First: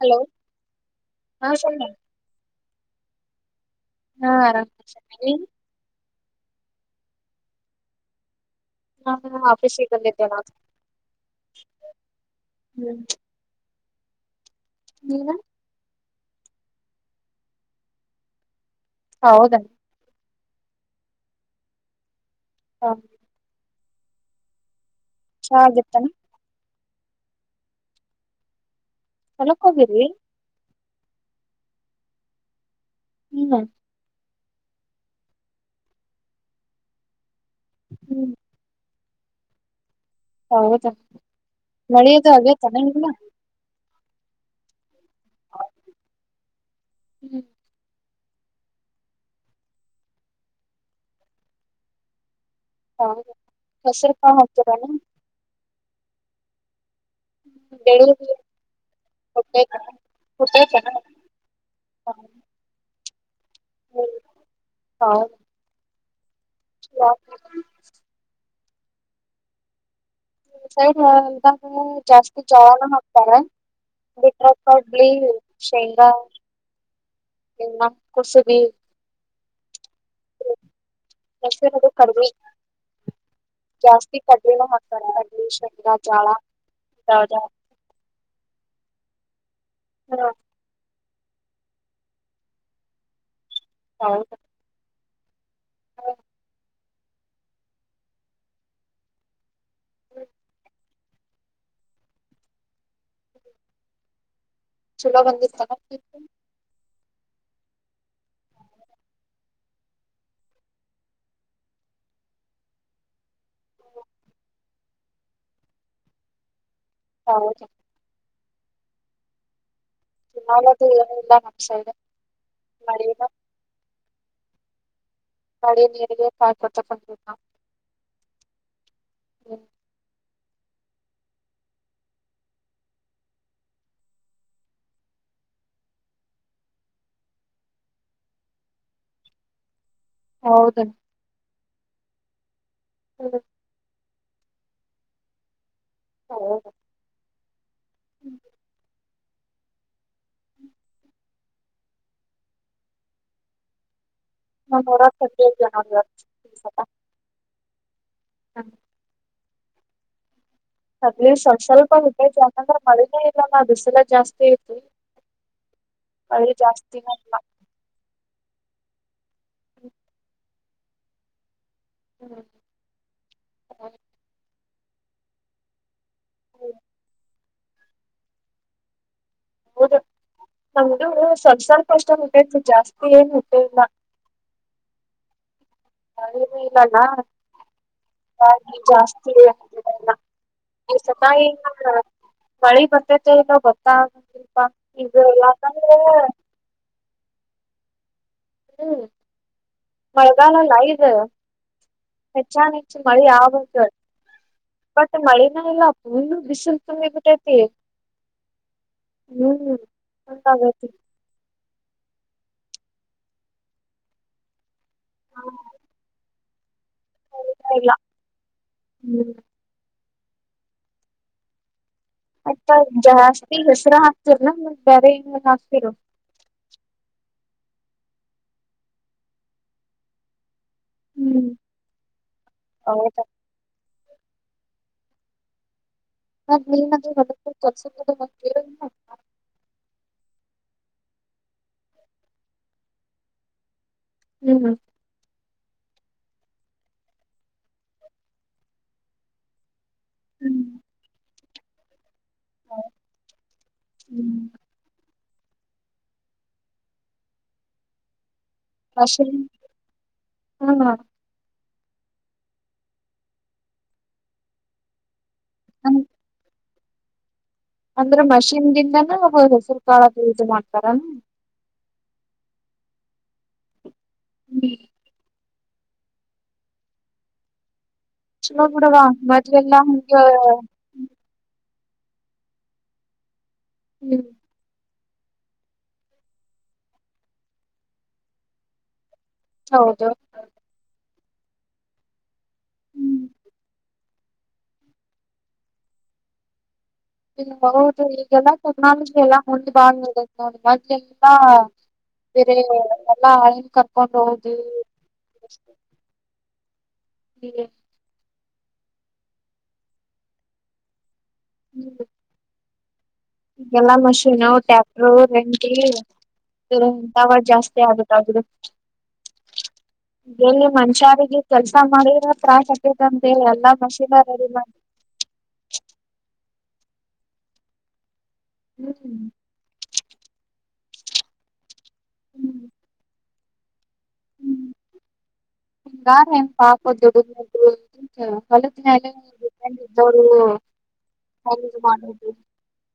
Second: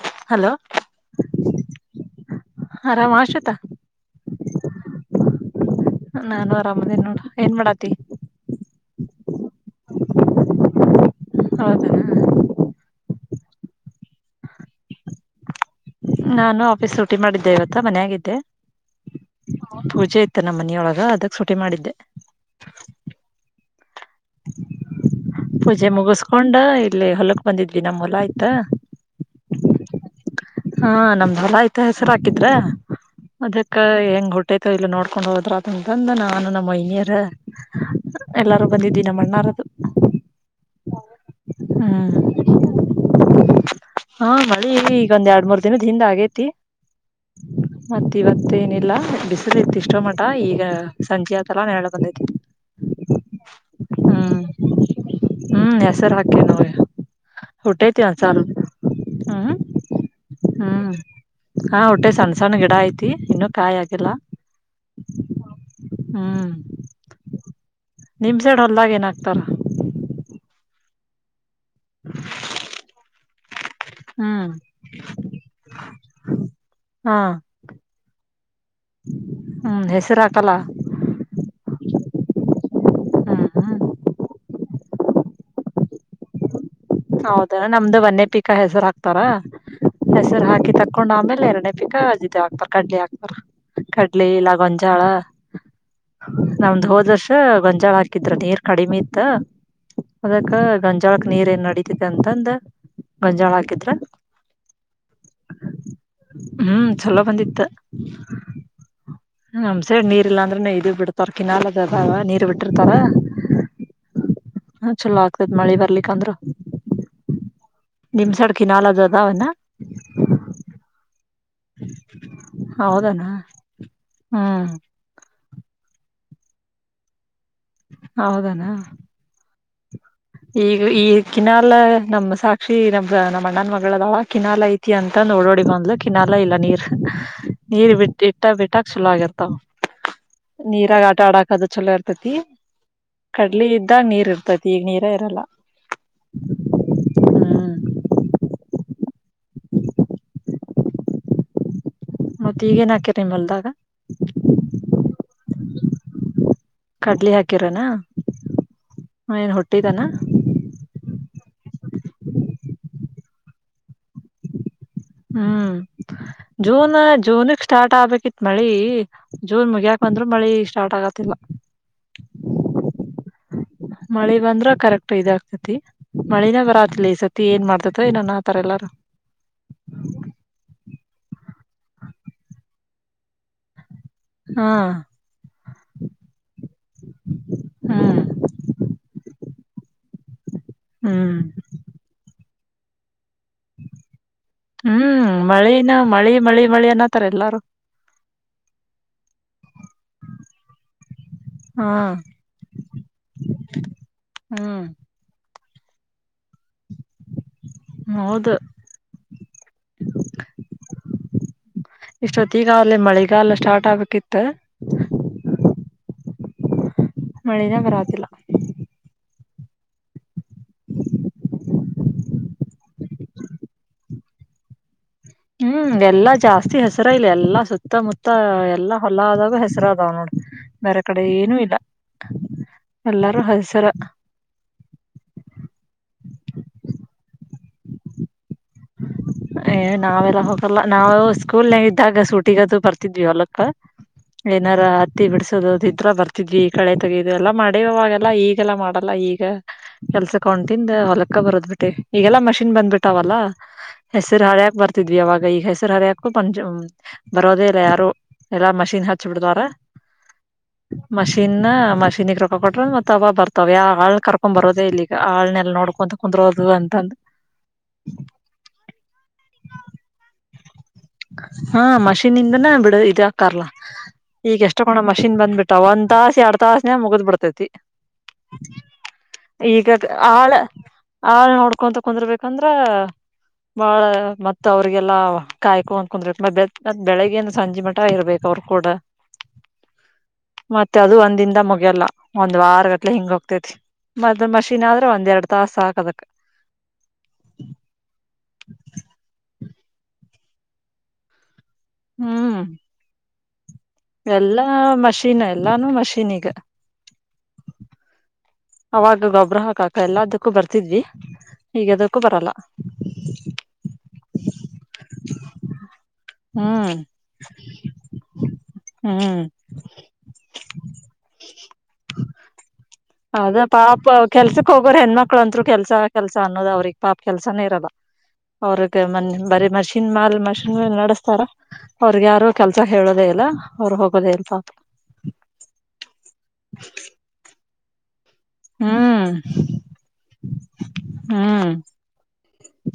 Hello ಹಾ ಸ ಆರಾಮ್ ಆಶತ ಹಾ ಆರಾಮಸಿ ನಾನು ಆರಾಮದೇ ನೋಡ ಏನ್ ಮಾಡಾತಿ ನಾ ವಾಫ ಶವೀಕಲಿತಲ್ಲಾ ಹೌದ ಹ್ಮ್ ನೀವ ನಾನು ಆಫೀಸ್ ರರುಟಿ ಮಾಡಿದ್ದೆ ಇವತ್ತ ಮನ ಆಾಗಿದ್ದೆ ಹೌದಾ ಮ ನಮ್ಮ ಮನಿಯೊಳಗ ಅದಕ್ ಸುಟೆ ಮಾಡಿದ್ದೆ ಹ ಚಾ [inaudible] ಪೂಜೆ ಆಗಿತ್ತಾನ ಮುಗಿಸಕೊಂಡ. ಇಲ್ಲೇ ಹೊಲಕ್ ಬಂದಿದ್ವಿ ನಮ್ಮ್ ಹೊಲ ಆಯ್ತಾ. ಚೆಲಕ್ ಹೋಗಿರಿ. ಹಾ ನಮ್ದ್ ಹೊರ ಆಯ್ತಾ ಹೆಸರು ಹಾಕಿದ್ರ. ಹ್ಮ್ ಅದಕ್ಕ ಹೆಂಗ್ ಟ. ತ ಇಲ್ಲಿ ನೋಡ್ಕೊಂಡ್ ಹೋದ್ರ ಅಂತಂದ ನಾನು ನಮ್ಮ ಇನಿಯರ ಹ್ಮ್ ಎಲ್ಲಾರು ಬಂದಿದ್ದೀ ನಿ ಮಣ್ಣಾರದು ಹೌದಾ ನಳೆಯದು ಹಾಗೇ ತನ ಇಲ್ಲ ಹಾ ಮಳಿ ಒಂದ್ ಎರಡ್ ಮೂರ್ ದಿನದ ಹಿಂದ ಆಗೇತಿ ಹ್ಮ್ ಮತ್ತೆ ಇವತ್ತೇಏನಿಲ್ಲ ಬಿಸದ ಇತ್ತು ಇಷ್ಟೋ ಮಠ ಈಗ ಸಂಜೆ ಹತ್ತಾ ಹೇಳಳ್ಕಂದಿದಿ ಹೌ ಹೆಸರು ಕ ಹೋಗತೀರಣ ಹ್ಮ್ ಹೆಸರು ಹಾಕ ನಾವೇ ಊಟ್ಟೆ ತಿ ಬೆಳಿಗ್ಗೆ ಒಂದಸಣ ಹ್ಮ್ ಹುಟ್ಟೈತೇನ ಹುಟ್ಟೈತೇನ ಹ್ಮ್ ಹ ಹೊಊಟ್ಟೆ ಸಣ್ಣ ಹ್ಮ್ ಸಣ್ಣ ಗಿಡ ಐತಿ ಇನ್ನು ಕಾಯಾಗಲ್ಲ ಹಾ ಹ ಡ್ ಹೊಲ್ದಾಗ ಏನಾಗ್ತಾರ ಸ ಹದ ಜಾಸ್ತಿ ಜವಾನ ಹಾಕ್ತಾರೆ ಬಿಟ್ರ ಹ್ಮ್ ಕಡ್ಲಿ ಶೇಂಗಾ ಹಾ ಹ್ಮ್ ಹೆಸರು ಹಾಕಲ್ಲ ಕುಸುಬಿದು ಕಡ್ಮ ಹ್ಮ್ ಹ್ಮ್ ಜಾಸ್ತಿ ಕಡ್ಲೆ ಹಾಕ್ತಾರೆ ಕಡ ಶೇಂಗರ ಜಳ ಹೌದಣ ನಮ್ದು ವನ್ನೇ ಪೀಿಕ ಹೆಸರಾಗಗ್ತದೆ ತಾರಾ ದಸರ್ ಹಾಕಿ ತ ಹಾಕೊಂಡ್ ಆಮೇಲೆ ಎರಡನೇ ಪಿಾಜ್ ಹಾಕ್ತಾರ ಕಡ್ಲಿ ಹಾಕ್ತಾರಾರ್ ಕಡ್ಲಿ ಇಲ್ಲ ಗೊಂಜಾಳ ನಮ್ದು ಹೋದ್ ವರ್ಷ ಗಂಜಾಳ ಹಾಕಿದ್ರ ನೀರ್ ಕಡಿಮೆ ಇತ್ತ ಅದಕ್ಕ ಗಂಜಾಳಕ್ ನೀರ್ ಏನ್ಡತಿ ಅಂತಂದ ಮಂಜಾಳ ಹಾಕಿದ್ರ. ಚಲೋ ಬಂದಿಸತ. ಹ್ಮ್ ಚಲೋ ಬಂದಿತ್ತ ಹಮಸೆ ನೀರ್ ಇಲ್ಲಾಂದ್ರೆ ಇದದು ಬಿಡ್ತಾರ ಕಿನಾಲದ ಅದಾವ ನೀರ್ ಬಿಟ್ಟಿರ್ತಾರ. ಹ ಚಲೋ ಆಗ್ತದ ಮಳೆ ಬರ್ಲಿಿಕಂದ್ರ. ಹ. ನಿಮ್ ಸಡ್ಕ ನಾಲ ಅದು ಅದಾವನ. ನಾವದು. ಹೌದಣ ಹಾ ಮಳೆ ನೀರಿಗೆರಿಗೆ ಕಾಯ ಕೊೊಡ್ತಾ ಬೊಂಡ ನ ಹೌದಾನ [inaudible] ಈಗ ಈ ಕಿನಾಲ ನಮ ಸಾಕ್ಷಿ ನಮ ನಮ್ಮ ಅಣ್ಣನ್ ಮಗಳದವಳ ಕಿನಾಲ ಐತಿ ಅಂತಂದ ನೋಡೋಡಿ ಬಂದ್ಲು ಕಿನಾಲ ಇಲ್ಲ ನೀರ್ ನೀರ್ ಬಿಟ್ಟ ಇಟ್ಟ ಬಿಟ್ಟಕ್ ಚಲೋ ಆಗಿರ್ತಾವ ಹೌದನ್ ನೀರಾಗ ಆಟ ಆಡಾಕದ ಚಲೋ ಇರ್ತತಿ ಹ್ಮ್ ಕಡ್ಲಿ ಇದ್ದ ನೀರ್ ಇರ್ತ ತಗ ನೀ ಕೇರಳ ಹಾ ಹ್ಮ್ [inaudible] ಮತ್ತೆ ಈಗೇನ್ ಹಾಕ್ಯರಿ ನಿ್ಲ್ದಾಗ ನ ನರ ಹದದು ಜನಸ ಹ ಹ ಏನ್ ಹೊುಟ್ಟಿದ್ದಾನ ತಲೀಫ್ ಸ್ವಲ್ಪ ಹಟೈು ಯಾಕಂದ್ರೆ ಮಳಿನೇ ಇಲ್ಲ ನ ದದುಸಲ ಜಾಸ್ತಿ ಐತಿ ಹ್ಮ್ ಮಳಿ ಜೂನ್ ಜಾಸ್ತಿನ ಇಲ್ಲ ಜೂನ್ಕ್ ಸ್ಟಾರ್ಟ್ ಆಗ್ಬೇಕಿತ್ ಮಳಿ ಜೂನ್ ಮು್ಯಾಾಕ ಬಂದ್ರು ಮಳಿ ಇಷ್ಟ ಸ್ಟಾರ್ಟ್ ಆಗತಿಲ್ಲ ಹ್ಮ್ ಮಳೆ ಬಂದ್ರ ಕರೆಕ್ಟ್ ಇದಾಗ್ತತಿ ಮಳಿನ ಬರಾತ್ಲಿ ಸತಿ ಏನ್ ಮಾಡ್ತತ ಇನೊನ್ ಆತಾರ ಎಲ್ಲಾರ ಹೌದು ನಮ್ದು ಸಸ ಕೋಷ್ಟ ಮುಟ ಇತ್ತು ಜಾಸ್ತಿ ಏನ್ ಮುಟ್ಟೆ ಇಲ್ಲ ಹಾ ನ ಇಲ್ಲಲ್ಲ ಹ್ಮ್ ಹಾಗ ಜಾಸ್ತಿ ಹ್ಮ್ ಈಸಾಯಿ ಮಳಿ ಬರ್ತೈತೆ ಇಲ್ಲೋ ಬತ್ತಾ ಹ್ಮ್ ಮಳಿನ ಮಳಿ ಮಳಿ ಮಳಿ ಅನ್ನತಾರೆ ಎಲ್ಲಾರು ಹ್ಮ್ ಮಳೆಗಾಲಲ್ಲಐದೆ ಹಾ ಹೆೆಚ್ಚಾನ ಹೆಚ್ಚು ಮಳೆ ಆಗುದು ಹ್ಮ್ ಬಟ್ ಮಳೆ ನ ಇಲ್ಲ ಅಪ್ಪ ನಿಶುಲ್ಕೇ ಪಟತಿ ಹೌದು ಹ್ಮ್ ಇಷ್ಟೊತ್ ಈಗ ಅಲ್ಲೇ ಮಳೆಗ ಎಲ್ಲ ಸ್ಟಾರ್ಟ್ ಆಗ್ಬೇಕಕ್ಿತ್ತ ಹಾ ಮಳೆಿನ ಬರತಿಲ್ಲ ಹ್ಮ್ ಆಯ್ತಾ ಜಾಸ್ತಿ ಹೆಸರಾ ಹಾಕ್ತರ ಹ್ಮ್ ಎಲ್ಲಾ ಜಾಸ್ತಿ ಹೆಸರ ಇಲ್ಲ ಎಲ್ಲಾ ಸುತ್ತಮುತ್ತ ಎಲ್ಲಾ ಹೊಲ ಆದಾಗ ಹೆಸರು ಅದಾವ ನೋಡ ಬೇರೆ ಕಡೆ ಹ್ಮ್ ಏನುೂ ಇಲ್ಲ ಹೌದಾ ಎಲ್ಲಾರೂ ಹದಸರ ಮ ನೀನ್ಾದ್ರ ಕಸ ಕೇಳ ಏ ನಾವೆಲ್ಲ ಹೋಗಲ್ಲ ನಾವು ಸ್ಕೂಲ್ ನ ಇದ್ದಾಗ ಸೂಟಿಗದು ಬರ್ತಿದ್ವಿ ಹೊಲಕ್ಕ ಹ್ಮ್ ಏನಾರ ಹತ್ತಿ ಬಿಡ್ಸ ಇದ್ರ ಬರ್ತಿದ್ವಿ ಕಳೆ ತಗು ಎಲ್ಲ ಮಾಡ್ಯವಾಗೆಲ್ಲ ಈಗೆಲ್ಲ ಮಾಡಲ್ಲ ಈಗ ಕೆಲ್ಸ ಹ್ಮ್ ಕೊಂಡ್ತಿಂದ ಹೊಲಕ್ ಅಕ್ಕ ಬರೋ್ ಬಿಟ್ಟೆ ಈಗೆಲ್ಲಾ ಮಷಿನ್ ಬಂದ್ಬಿಟ್ಟಾವಲ್ಲ ಹ್ಮ್ ಹೆಸರು ಹಳ್ಯಾಗಿ ಬರ್ತ ಇದ್ವಿ ಅವಾಗ ಈಗ ಹೆಸರು ಹರಯಕು ಪಂ ಬರೋದೇ ಇಲ್ಲ ಯಾರು ಎಲ್ಲಾ ಮಷಿನ್ ಹಚ್ಚ ಬಿಿಡ್ತವಾರ ಹ್ಮ್ ಮಷಿನ್ ಮಷೀನ್ಿಗೆ ರೊಕ್ಕ ಕೊಟ್ರ ಮತ್ತ ಅವ ಬರ್ತಾವ ಯ ಹಾಳ್ ಕರ್ಕೊಂಡ್ ಬರೋದೇ ಇಲ್ಲಿ ಆನೆೆಲ್ಲ ನೋಡ್ಕೊಂತ ಕುಂದ್ರೋದುಂತ ಂದು ಅಂದ್ರೆ ಮಷಿನ್ ದಿಂದ ಸುಲ್ಕಾರ ಮಾಡತ ಹಾ ಮಷೀನ್ಿಂದನ ಬಿಡ ಇದ ಹಕಾರ್ಲ್ಲ ಈಗ ಎಷ್ಟು ಕೋಣ ಮಷೀನ್ ಬಂದ್ಬಿಟ್ಟು ಅ ಒಂದ್ ತಾಸ ಎರಡ್ ತಾಸನೇ ಮುಗ್ದ್ ಬಿಡ್ತೈತಿ ಚ ಬಿಡವಾ ಮೊದ್ಲೆಲ್ಲಾ ಹಂಗ ಕಕೊಂತ ಕುೊಂಡಿರ್ಬೇಕಂದ್ರ ಬಾಳ ಹ್ಮ್ ಮತ್ತ ಅವ್ರ ಪಗೆಲ ಕಾಯ್ಕು ಅಂದ್ ಕುಂದ್ರೆ ಮ ಬೆಳಿಗ್ಗೆಿಂದ ಸಂಜೆ ಮಠ ಇರ್ಬೇಕಕ್ ಅವ್ರರು ಕೂಡ ಹೌದು ದಿಂದ ಮುಗಿಯಲ್ಲ ಒಂದ್ ವಾರ ಗಟ್ಲೆ ಹ್ಮ್ ಹಿಂಗ ಹೋಗ್ತೇತಿ ಮದ ಮಷಿನ್ ಆದ್ರೆ ಒಂದ್ ಎರಡ್ ತಾಸ ಹಾಕದಕ್ ಹ್ಮ ಹೌದು ಈಗೆಲ್ಲಾ ಟೆಕ್ನಾಲಜಿ ಎಲ್ಲ ಮು ಬಾ ಮಾಡ ಎಲ್ಲ ಬರೆ ಹ್ಮ್ [inaudible] ಎಲ್ಲಾ ಮಷೀನ್ ಎಲ್ಲಾನು ಮಷಿನ್ಗ ಅವಾಗ ಗೊಬ್ಬ್ರ ಹಾಕಾಕ ಎಲ್ಲದಕ್ಕೂ ಬರ್ತಿದ್ವಿ ಹೀಗ ಅದಕ್ಕೂ ಬರಲ್ಲ ಈಗೆಲ್ಲಾ ಮಷೀನು ಟ್ಯಾಕ್ಟರು ರೆಂಟಂತ ಹ್ಮ್ ಜಾಸ್ತಿ ಆಗುತ್ತಾದದು ಹ್ಮ್ ಎಲ್ಲಿ ಮನುಷ್ಯಿಗೆ ಕೆಲ್ಸ ಮಾಡಿ ತ್ರಾಸ ಆತ ಅದ ಪಾಪ ಕೆಲ್ಸಕ್ ಹೋಗರ ಹೆಣ್ಮಕ್ಳ ಅಂತ್ರು ಕೆಲ್ಸ ಕೆಲ್ಸ ಅನ್ನೋದ ಅವ್ರಿಗೆ ಪಾಪ ಕೆಲ್ಸಾನೇ ಇರದ ಅವ್ರಕ್ಕೆ ಮೆ ಹ್ಮ್ ಬರಿ ಮಷಿ ನ್ ಮಾಲ್ ಮಷಿನ್ ಮೇಲೆ ನಡೆಸ್ತಾರ ಅವ್ರಗ್ ಯಾರು ಕೆಲ್ಸ ಹೇಳೋದೇ ಇಲ್ಲ ಅವ್ರು ಹೋಗೋದೇ ಇಲ್ ಹ್ಮ್ ಪಾಪ ನಿ ಯಾರನ್ ಪಾಪೋದುಡ ಹ ಹ್ಮ್ ಹೊಲಿನಪೆಇದ್ದವರು ಹ ಬ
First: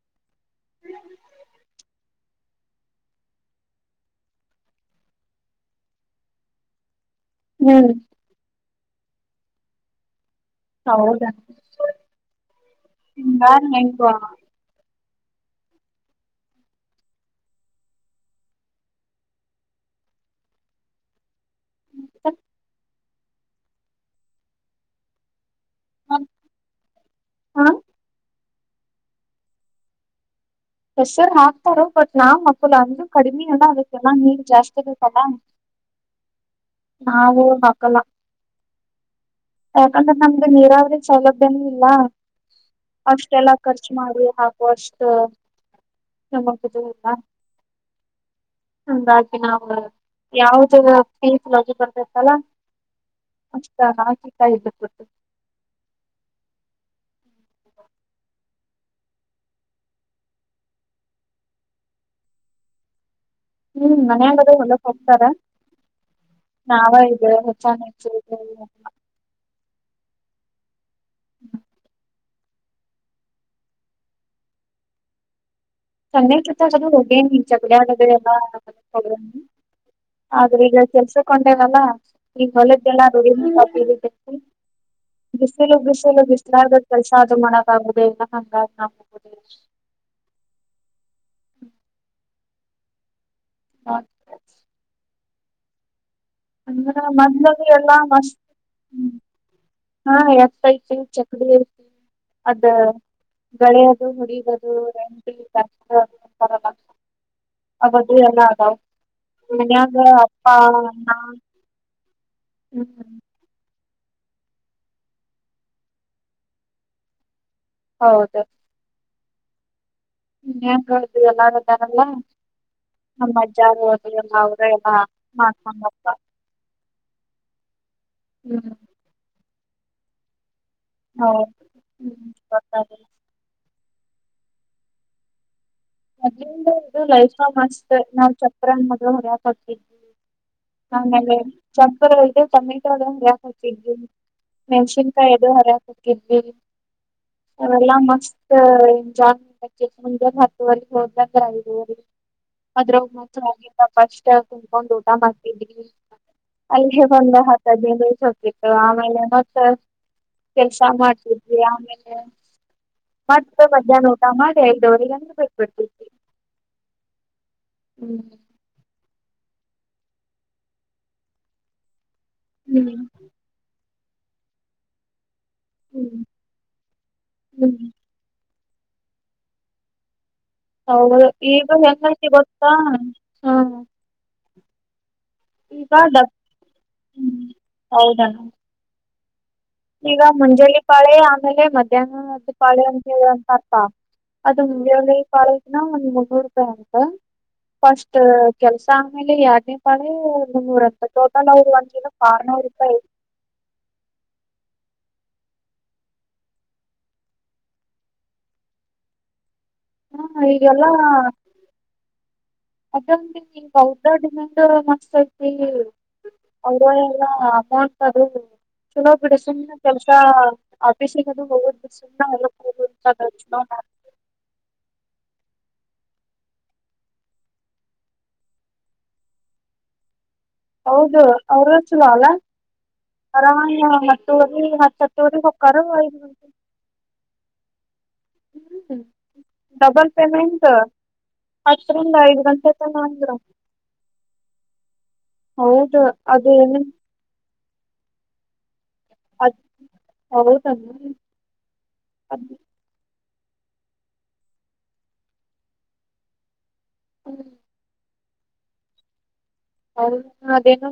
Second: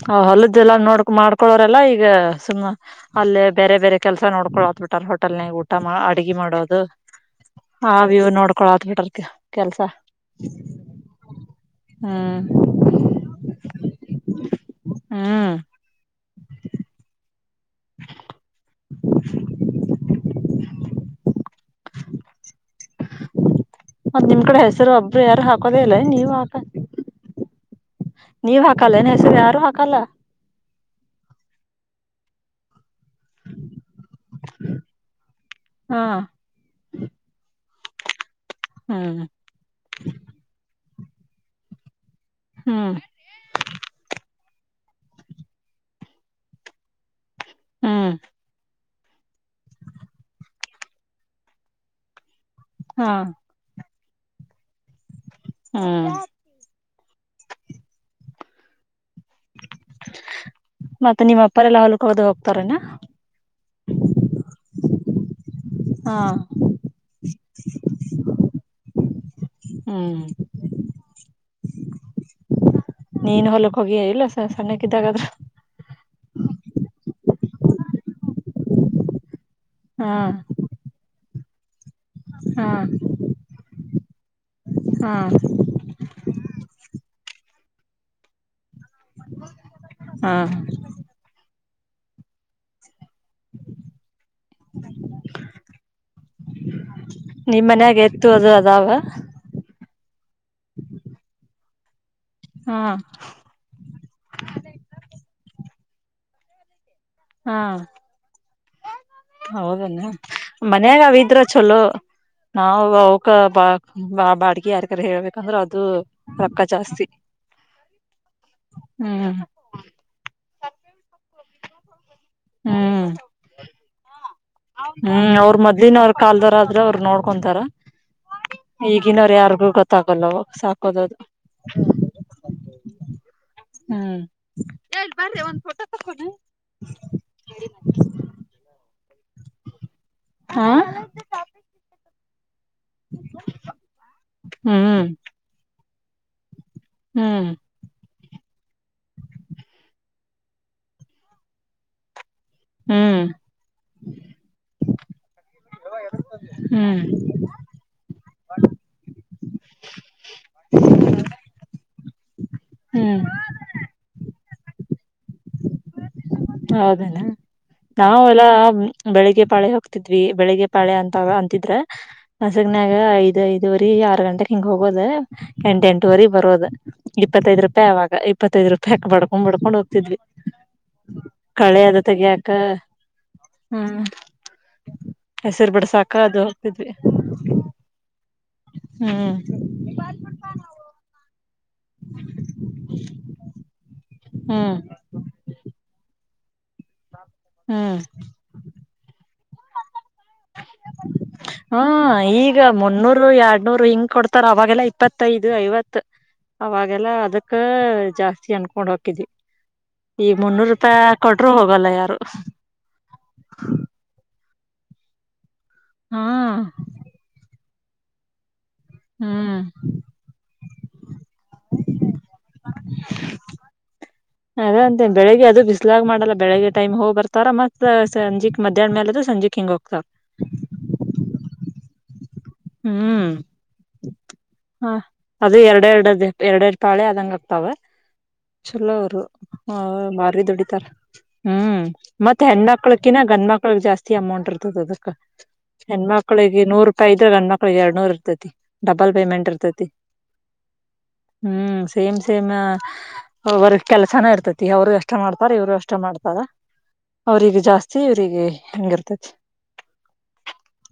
ಹ ಅಲ್ಲದ ಎಲ್ಲ ನೋಡ್ ಮಾಡ್ಕೊಳೋರೆಲ್ಲಾ ಈಗ ಸುಮ್ಮ ಅಲ್ಲೇ ಬೇರೆ ಬೇರೆ ಕೆಲ್ಸ ನೋಡ್ಕೊ ಹತ್ಟಾರ ಹೋಟೆಲ್ನಾಗ ಊಟ ಅಡ್ಗ ಮಾಡೋದು ಹ್ಮ್ ಹ ವ್ಯೂ ನೋಡ ಳತ್ ಬಿಟರ್ ಕೆಲ್ಸ ಹೌದಾ ಹ್ಮ್ ಹಾ ಹ್ಮ್ [inaudible] ಹ್ಮ ಒಂದ್ ನಿಮ್ ಕಡೆ ಹೆಸರು ಒಬ್ರು ಯಾರು ಹ ಕದ ಇಲ್ಲ ನೀವುಆತ ಹಾ ನೀವ್ ಹಾಕಲ್ಲ ಏನ ಹೆಸರು ಯಾರು ಹಾಕಲ್ಲ ಹೆಸರು ಹಾಕ್ತಾರ ಬಟ್ ನಾವ್ ಮಕ್ಕಳು ಅಂದ ಕಡಿಮೆ ಅಲ್ಲ ಅದಕ್ಕೆಲ್ಲ ನೀರ್ ಜಾಸ್ತಿ ಆಗೇಕಲ್ಲ ಹಾ ನಾ ಕಲ ಹ್ಮ್ ಯಕಂದ ತ ನೀರಾವ ಸೌಲಭ್ಯನ ಇಲ್ಲ ಹ್ಮ್ ಅಷ್ಟೆಲ್ಲಾ ಖರ್ಚು ಮಾಡಿ ಹಾಕ ಕಷ್ಟ ನಮಕ್ ಇದು ಇಲ್ಲ ಹ್ಮ್ ಹಾಗಾಗಿ ನಾವು ಯಾವ್ದ ಪಡ್ತತಲ್ಲ ಅಷ್ಟ ಇ್ದತ ಹ್ಮ [unintelligible] ಮತ್ತೆ ನಿಮ್ಮ ಅಪ್ಪರೆಲ್ಲಾ ಹೊಲ್ಕಳದ ಹೋಗ್ತಾರನಾ ಹ್ಮ್ ಮನ್ ಆಾಗದೆ ಹೊಳ್ಳಕ್ಕೆ ಹೋಗ್ತಾರ ನಾವ ಇದು ಹೆ ಚ ಹೆಚ್ಚ ಹ್ಮ್ ನೀನ್ ಹೊಲಕ್ ಹೋಗಿಯ ಇಲ್ಲ ಸ ಸಣ್ಣಕ್ಿದ್ದಾಗಾದ್ರ [unintelligible] ಹಾ ಆದ್ರೆ ಈಗ ಕೆಲ್ಸ ಕೊಂಡೇವಲ್ಲ ಈ ಹಾ ಹೊಲಲ್ಲಡಿ ಹ್ಮ ಬಿಸಿಲು ಬಿಸಿಲು ಬಿಸಲಾಗ್ ಕೆಲ್ಸ ಆದ್ರ ಮ ತೌದ ಇಲ್ಲ ಹ ಹಾ ಹ್ಮ ಅ ಮದಲವೆ ನಿಮ್ ಎಲ್ಲಾ ಮನ್ಯಾಗ ಎತ್ತು ಮಸ್್ಮ ಅದು ಅದಾವ ಹಾ ಆತ ಇತ ಚಕಡಿ ಇಐ ಅದ ಹಾ ಳೆದು ಹುಡಿದದುಂ ಹರ ಹಾ ಅದು ಎಲ್ಲ ಆಗಾಂಗ ಹೌದನ ಅಪ್ಪಾ ಅ್ಣ ನಾವು ಬಾಡಿಗೆ ಯಾರ ಕರೆ ಹೇಳ್ಬೇಕಂದ್ರೆ ಅದು ರೊಕ್ಕ ಜಾಸ್ತಿ ಹೌದು ಹ್ಮ್ ಹನ್ ಹೇಳು ಎಲ್ಲ್ದಾರಲ್ಲಾ ಹ್ಮ್ ಅವ್ರ ಎಲ್ಲಾ ಹ್ಮ್ ಅವ್ರ ಮಾಡ್ಕೊಂಡಪ್ಪ ಮೊದ್ಲಿನವ್ರ ಕಾಲ್ದವರ ಆದ್ರೆ ಅವ್ರ ನೋಡ್ಕೊಂತಾರ ಹ್ಮ್ ಈಗಿನವ್ರ ಯಾರ್ಗು ಕತಾಗಲ್ಲ ಸಾ ಹ್ಮ ಹ್ಮ ಹ ಹ್ಮ್ ಹಳ್ ಬನ್್ರಿ ಒಂದ್ ಫೋಟ ಮದಂದ ಇದು ಲೈಫ ಮಸ್ತ್ ನಾವ್ ಚಕ್ರನ್ ಮೊದ್ಲು ಹೊರಯಕ ಹತಿದ್ವಿ ಹಾ ನ ಚ ತಯ ಹರತ ಹ್ಮ್ ಮೆನ್ಸನ್ ಕ ಎದು ಹರ ಕಲ್ಲಿ ಹ್ಮ್ ಎಲ್ಲ ಮ. ಎಜ ಹೋದ ಹ್ಮ್ ಅದ್ರೋಗ ಫಸ್ಟ್ ಕುತ್ಕೊಂಡ್ ಊಟ ಮಾಡ್ತಿದ್ವಿ ಅಲ್ಲಿ ಹ್ಮ್ ಒಂದು ಹತ್ತು ಹದ್ಿನದು [inaudible] ಆಮೇಲೆ ಮತ್ತ ಕೆಲ್ಸ ಮಾಡ್ತಿದ್ವಿ ಹ ಹ್ಮ್ [inaudible] ಮತ್ತ ಮಜ ನ [inaudible] ಸಮಧೇ ಆಯತ ಅವರಿಗೆೇಕು. ಬಟ್ಟ [inaudible] ಹೌದೇನಾ ನಾವ ಎಲ್ಲ ಬೆಳಿಗ್ಗೆ ಪಾಳೆ ಹೋಗ್ತಿದ್ವಿ ಬೆಳಿಗ್ಗೆ ಪಾಳೆ ಅಂತ ಅಂತಿದ್ರೆ ಹಸಗ್ನಯಾಗ ಹ್ಮ್ ಐದ್ ಐದು ವರ್ಷ ದೆ ಆರು ಗಂಟೆೆಗೆ ಹಿಂಗ ಹೋಗೋದ ಎಂಟ ಎಂಟುವರೆ ಬರೋದು ಇಪ್ಪತ್ತೈದ್ ಹ್ಮ್ ರೂಪಾಯಿ ಅವಾಗ ಇತ್ತೈದು ರೂಪಾಯಿಾಕ್ಡ್ಕೊಂಡ್ ಬಕೊಂಡ್ಗತಿದ್ವಿ ಹೌದು ಈಗ ಹೆಂಗತಿ ಗೊತ್ತಾ ಹಾ ಹ್ಮ್ [unintelligible] ಹೆಸರು ಬಿಡ ಸಾಕ ಅದು ಹೋಗಕ್ತಿದ್ವಿ ಹೌದಣ ಹ್ಮ್ ಈಗ ಮಂಜಲಿ ಪಾಳೆ ಆಮೇಲೆ ಮಧ್ಯಾಹ್ನದ ಕಾಳೆ ಅಂತ ಹೇಳಂತರ್ಥ ಅದು ಹ್ಮ್ ಮುಂದ ಕಾಲೇಜಿನ್ ಒ ಮುೂರು ಸಂತ [inaudible] ಹ್ಮ್ ಫಸ್ಟ್ ಕೆಲ್ಸ ಆದಮ್ಮೇಲೆ ಎಡ್ನೇ ಪಳೆ ಮುನ್ನೂರ ಅಂತ ಟೋಟಲ್ ಅವರು ಹಾ ಒಂದ್ಲೋ ಆ ಈಗ ನೂರು ರೂಪಾಯಿ ಐ ಮುನ್ನೂರು ಎರಡ್ನೂರು ಹಿಂಗ್ ಕೊಡ್ತಾರ ಅವಾಗೆಲ್ಲಾ ಇಪ್ಪತ್ತೈದು ಐವತ್ ಅವಾಗೆಲ್ಲಾ ಅದಕ್ಕ ಜಾಸ್ತಿ ಅನ್ಕೊಂಡ್ ಹಕಿದ್ವಿ ಹಾ ಈಗ ಮುನ್ನೂರು ರೂಪಾಯಿ ಕೊಟರು ಹೋಗಲ್ಲ ಯಾರು ಅ ಬೌತಡ್ನ್ [inaudible] ಮಸ್ತ [inaudible] [unintelligible] ಹಾ ಒಗಲ್ಲ ಹ ಚಲೋ ಬಿಡ ಹ್ಮ್ ಸುಮ್ಮ ಕೆಲಸ ಅಪೇಷೆದು ಬಹ ಸುಂದರ [inaudible] ಹ ನೋ [inaudible] ಅದ ಅಂತ ಬೆಳಿಗ್ ಅದು ಬಿಸ್ಲಾಗಿ ಮಾಡಲ್ಲ ಬೆಳಿಗ್ಗೆ ಟೈಮ್ ಹೋಗ್ ಬರ್ತಾರ ಮತ್ ಸಂಜೆಕ್ ಮಧ್ಯಾಹ್ನ ಮೇಲೆ ಅದು ಸಂಜೆಕ್ ಹಿಂಗ ಹೋಗ್ತಾರ ಹೌದು ಅವ್ರ ಚಲೋ ಅಲ್ಲ ಹ್ಮ್ ಆರಾಮಾಗಿ ಹತ್ತುವರಿ ಹ ಹತ್ತ್ ಹತ್ತುವರಿಗ್ ಅದು ಹೊಕ್ಕಾರ ಎರಡೆರಡು ಐದ್ ಗಂಟೆ ಎರಡೆರಡು ಪಾಳೆ ಅದಂಗ ಆಗ್ತಾವ ಚಲೋ ಹ್ಮ್ ಅವರು ಡಬಲ್ ಬಾರಿ ಪೇಮೆಂಟ್ ದುಡಿತಾರ ಹ್ಮ್ ಹತ್ತರಿಂದ ಐದ್ ಮತ್ತೆ ಗಂಟೆ ತನ ಹೆಣ್ಮಕ್ಳಕ್ಕಿನಾಗ ಅಂದ್ರ ಗಣ್ಮಕ್ಳಗ್ ಜಾಸ್ತಿ ಅಮೌಂಟ್ ಇರ್ತದ ಅದಕ್ ಹೌದು ಅದು ಹೆಣ್ಮಕ್ಳಿಗೆ ಏನ ನೂರು ರೂಪಾಯಿ ಹೆಣ್ಣ ಮಕ್ಳು ಎರಡ್ ನೂರು ಇರುತ್ತದೆ ಡಬಲ್ ಪೇಮೆಂಟ್ ಅದ್ ಇರ್ತತಿ ಹೌದನು ಹ್ಮ ಸೇಮ್ ಅದ್ ಸೇಮ್ ಅವರ್ಗ್ ಕೆಲ್ಸಾನ ಇರ್ತತಿ ಅವರು ಎಷ್ಟ ಮಾಡ್ತಾರ ಇವ್ರು ಅಷ್ಟ ಮಾಡ್ತಾರ ಹ್ಮ್ ಅವ್ರಗ ಜಾಸ್ತಿ ಹಿಂಗೆ ಇರ್ತೀತೆ ಹೌದಾ ಅದೇ ಏನೋ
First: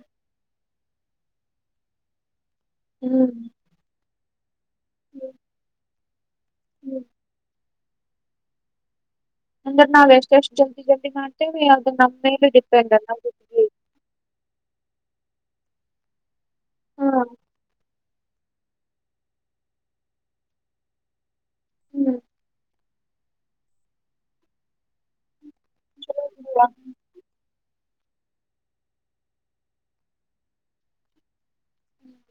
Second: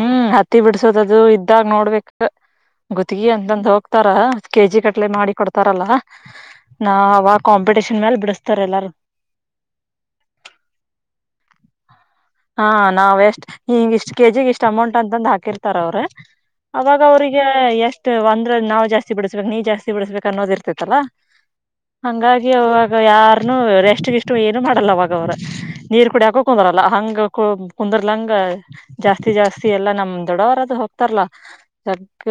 [unintelligible] ಗುತಗಿ ಅಂತಂದು ಹೋಗ್ತಾರ ಕೆ ಜಿ ಕಟ್ಲೆ ಮಾಡಿ ಕೊಡ್ತಾರಲ್ಲ ನ ಅವ ಕಾಂಪಿಟಷನ್ ಮೇಲೆ ಬಿಡಸ್ತಾರೆ ಎಲ್ಲಾರೂ ಅಂದ್ರೆ ನಾವ್ ಎಷ್ಟ ಎಷ್ಟು ಜಲ್ದಿ ಜಲ್ದಿ ಮಾಡ್ತೇವಿ ಅದನ್ನ ಹಾ ನಾವ್ ಎಷ್ಟ್ ಹಿಂಗ್ ಇಷ್ಟ್ ಕೆಜಿ ಇಷ್ಟ ಎಷ್ಟ ಅಮೌಂಟ್ ಅಂತಂದು ಹಾಕಿರ್ತಾರ ಅವ್ರೆ ಅವಾಗ ಅವ್ರಿಗೆ ಹ್ಮ್ ಎಷ್ಟು ಒಂದ್ರ ನಾವ್ ಜಾಸ್ತಿ ಬಿಡಿಸಬೇಕಕ್ ನೀ ಜಾಸ್ತಿ ಬಿಡಸ್ಬೇಕು ಅನ್ನೋದ ಇರ್ತೇತಲ್ಲ ಹಂಗಾಗಿ ಅವಾಗ ಯಾರನುೂ ರೆಷ್ಟಗಿಷ್ಟು ಏನು ಮಾಡಲ್ಲ ಅವಾಗ ಅವರು ನೀರ್ ಚಲೋ ಕುಡ್ಯಾಕ ಬಿಡುವ ಕುಂದ್ರಲ್ಲ ಹಂಗ ಕುಂದರ್ಲಂಗ ಜಾಸ್ತಿ ಜಾಸ್ತಿ ಎಲ್ಲಾ ನಮ್ ದೊಡ್ಡವರದು ಹೋಗ್ತಾರಲಾ ಯಕ್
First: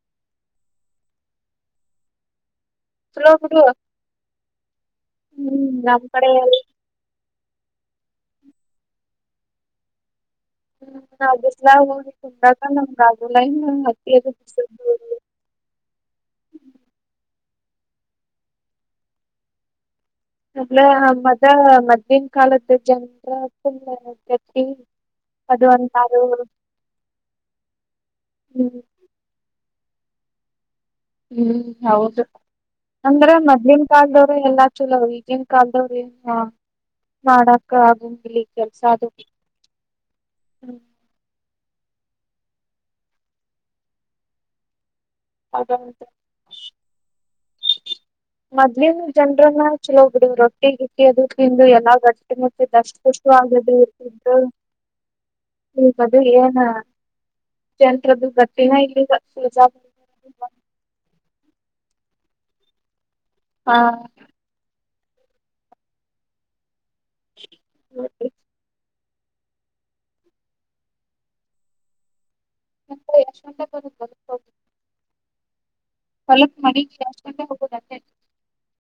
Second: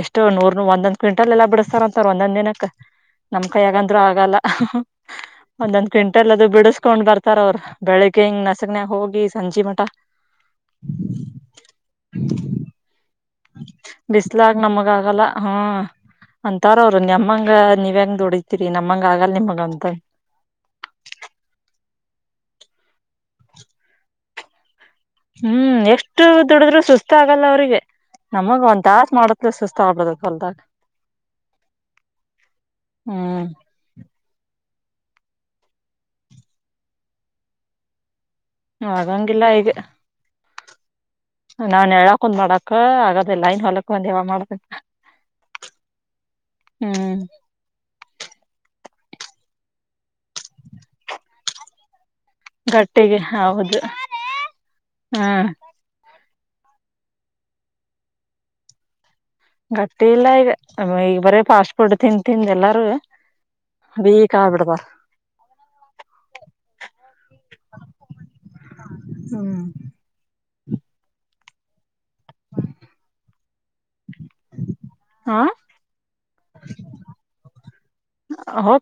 ಎಷ್ಟು ನೂರ್ ಒಂದೊಂದ್ ಕ್ವಿಂಟಲ್ ಎಲ್ಲಾ ಬಿಡಸ್ತಾರಂತಾರ ಒಂದೊಂದ್ ದಿನಕ್ಕೆ ಚಲೋ ನಮ್ ಕೈ ಬಿಡು ಯಾಗ ಅಂತು ಆಗಲ್ಲ [unintelligible] ಹ್ಮ್ ಒಂದೊಂದ್ ನಮ್ ಕ್ವಿಂಟಾಲ್ ಕಡೆ ಅದು ಬಿಡಿಸಕೊಂಡ್ ಬರ್ತಾ ರ ಅವ್ರ ಬೆಳಗ್ಗೆ ಹಿಂಗ ನಸಾಕನಾಗ್ ಹೋಗಿ ಸಂಜಿ ಮಠ ನಾವು ಬಿಸಿಲಾಗ್ [unintelligible] ಬಿಸ್ಲಾಗ ನಮಗ ಆಗಲ್ಲ ಹಾ ಅಂತಾರ ಅವರು ನಮ್ಮಂಗ ಹ ನೀವ ಹೆಂಗ ಧುಡಿತೀರಿ ನಮ್ಮಂಗ ಆಗಲ್ ನಿಮಗ ಅಂತ ಅಂದ್ರ ಮದ ಮೊದಲಿನ ಕಾಲದ ಜನರು ಹ್ಮ್ ಎಷ್ಟು ದುಡುದ್ರು ಸುಸ್ತ ಆಗಲ್ಲ ಅವ್ರಿಗೆ ನಮಗ ಹ್ಮ್ ಒಂದ ತಾಸು ಮಾಡತ್ಲು ಸುಸ್ತ ಆಗಿಬಿಡುತ್ತ ಹೊಲದಾಗ ಹ್ಮ್ ಹೌದು ಅಂದ್ರ ಹ್ಮ್ ಮೊದಲಿನ ಕಾಲದವ್ರ ಎಲ್ಲಾ ಚಲೋ ಅವ ಈಗನ್ ಕಾಲ್ದವ್ರರು ಏನ್ ಮಾಡಕ ಆಗಲಿ ಆಗಂಗಿಲ್ಲ ಈಗ ಹೂ ನಾನಾ ಯಾವ ಯಾವ ಕುಂತು ಮಾಡಕ್ ಆಗೋದು ಇಲ್ಲ ಇನ್ನ ಹೊಲಕ್ ಬಂದ ಯಾವಾಗ ಮಾಡಬೇಕು ಅದ ಹ್ಮ್ ಮದ್ಲಿನ್ ಜನ್ರನ್ನ ಚಲ ಹೋಗ್ಬಿಡು ರೊಟ್ಟಿ ಇಕ್ಕಿ ಅದು ತಿಂದು ಎಲ್ಲ ಗ ತ್ತಷ್ಟು ಗಟ್ಟಿಗೆ ಷ ಆಗದು ಹೌದು ಇರ್ತುದು ಹ್ಮ್ ಏನ್ ಜತ್ರದ್ದು ಗತ್ತಿನ ಇಲ್ಲಿ ಗಟ್ಟಿ ಇಲ್ಲ ಈಗ ಈಗ ಬರೀ ಫಾಸ್ಟ್ ಕೊಡ್ ತಿನ್ ತಿಂದ ಎಲ್ಲಾರೂ ಹಾ ಅದೀ ಕಬಿಡದ ಅ ಹಕೆ ಹ್ಮ್ ಷ್ಟ ಹಾ ಗಲುಪ್ ಮಾಡಿ ಎಷ್ಟ ಗಂಟೆ ಹೋಗುವುದಂತೆ ಹೋಗ್